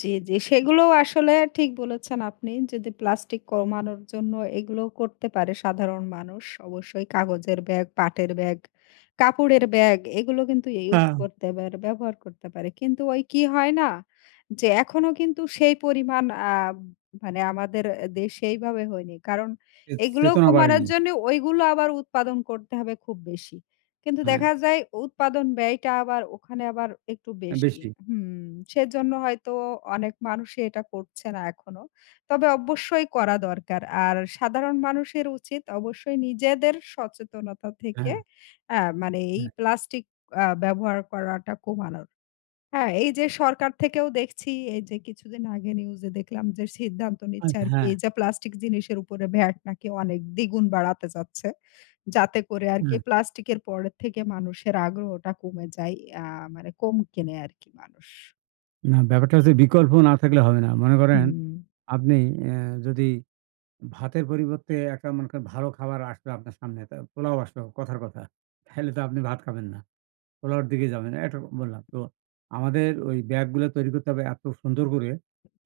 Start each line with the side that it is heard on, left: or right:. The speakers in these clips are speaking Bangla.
left: জ্বী, জ্বী, সেগুলো আসলে ঠিক বলেছেন আপনি। যদি প্লাস্টিক কমানোর জন্য এগুলো করতে পারে সাধারণ মানুষ। অবশ্যই কাগজের ব্যাগ, পাটের ব্যাগ, কাপড়ের ব্যাগ এগুলো কিন্তু ইউজ
right: হা।
left: করতে পারে, ব্যবহার করতে পারে। কিন্তু ওই কি হয় না? যে, এখনও কিন্তু সেই পরিমাণ আ মানে আমাদের দেশে এইভাবে হয়নি। কারণ
right: চে
left: এগুলো
right: চেতনা
left: কমানোর
right: বাড়েনি।
left: জন্নে, ওইগুলো আবার উৎপাদন করতে হবে খুব বেশি। কিন্তু দেখা
right: হ্যাঁ।
left: যায়, উৎপাদন ব্যয়টা আবার ওখানে আবার একটু বেশি
right: বেশি।
left: হুম। সেজন্য হয়তো অনেক মানুষে এটা করছে না এখনও। তবে অবশ্যই করা দরকার। আর সাধারণ মানুষের উচিত, অবশ্যই নিজেদের সচেতনতা থেকে,
right: হ্যাঁ।
left: আ মানে এই
right: হ্যাঁ।
left: প্লাস্টিক আ ব্যবহার করাটা কমানোর। হ্যাঁ? এই যে, সরকার থেকেও দেখছি, এই যে, কিছুদিন আগে নিউজ এ দেখলাম যে, সিদ্ধান্ত
right: আর
left: নিচ্ছে আরকি।
right: হ্যাঁ।
left: এই যে, প্লাস্টিক জিনিসের উপরে ভ্যাট নাকি অনেক, দ্বিগুণ বাড়াতে যাচ্ছে। যাতে করে আরকি
right: হ্যাঁ।
left: প্লাস্টিকের পরের থেকে মানুষের আগ্রহটা কমে যায়। ইয়া মানে কম কেনে আরকি মানুষ।
right: না, ব্যাপারটা হচ্ছে বিকল্প না থাকলে হবে না। মনে করেন,
left: হুম।
right: আপনি এ যদি ভাতের পরিবর্তে একটা মনে করেন, ভালো খাবার আসলো আপনার সামনে। তা পোলাও আসলো, কথার কথা। তাহলে তো আপনি ভাত খাবেন না। পোলাওর দিকে যাবেন, এইটুক বললাম। তো আমাদের ওই ব্যাগগুলো তৈরি করতে হবে এত সুন্দর করে।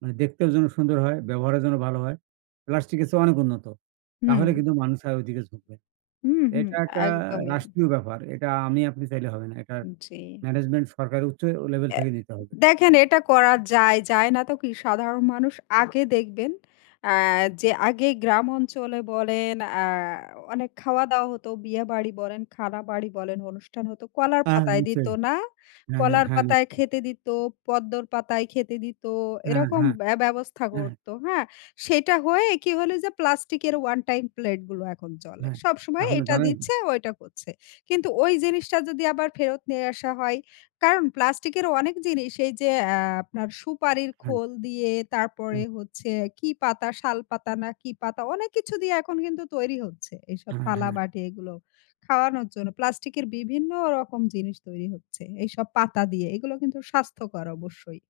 right: মানে দেখতেও যেন সুন্দর হয়, ব্যবহারে যেন ভালো হয়, প্লাস্টিকের চেয়ে অনেক উন্নত। তাহলে
left: হুম।
right: কিন্তু মানুষ আর ওই দিকে ঝুকবে।
left: হুম, হুম,
right: এটা একটা
left: একদমই।
right: রাষ্ট্রীয় ব্যাপার, এটা আমি আপনি চাইলে হবে না। এটা
left: জ্বী।
right: ম্যানেজমেন্ট সরকারের উচ্চ লেভেল
left: এ
right: থেকে নিতে হবে।
left: দেখেন এটা করা যায়। যায় না তো কি? সাধারণ মানুষ আগে দেখবেন, আ যে, আগে গ্রাম অঞ্চলে বলেন, আ অনেক খাওয়া-দাওয়া হতো। বিয়েবাড়ি বলেন, খানাবাড়ি বলেন, অনুষ্ঠান হতো কলার
right: হ্যাঁ,
left: পাতায় দিত,
right: নিশ্চয়ই।
left: না?
right: হ্যাঁ,
left: কলার
right: হ্যাঁ,
left: পাতায়
right: নিশ্চয়ই।
left: খেতে দিত, পদ্মর পাতায় খেতে দিত,
right: হ্যাঁ,
left: এরকম
right: হ্যাঁ।
left: ব্য ব্যবস্থা
right: হ্যাঁ।
left: করত, হ্যাঁ? সেটা হয়ে কি হল? যে, প্লাস্টিকের ওয়ান টাইম প্লেট গুলো এখন চলে।
right: হ্যাঁ।
left: সবসময়
right: এখন তো
left: এটা
right: জানেন?
left: দিচ্ছে, ও এটা করছে। কিন্তু ওই জিনিসটা যদি আবার ফেরত নিয়ে আসা হয়? কারণ প্লাস্টিকের অনেক জিনিস এই যে, অ্যা আপনার সুপারির
right: হ্যাঁ।
left: খোল দিয়ে, তারপরে
right: হ্যাঁ।
left: হচ্ছে কি পাতা? শাল পাতা না, কি পাতা? অনেক কিছু দিয়ে এখন কিন্তু তৈরি হচ্ছে। এইসব
right: হ্যাঁ, হ্যাঁ।
left: থালাবাটি এগুলো। খাওয়ানোর জন্য। প্লাস্টিকের বিভিন্ন রকম জিনিস তৈরি হচ্ছে, এইসব পাতা দিয়ে। এগুলো কিন্তু স্বাস্থ্যকর অবশ্যই।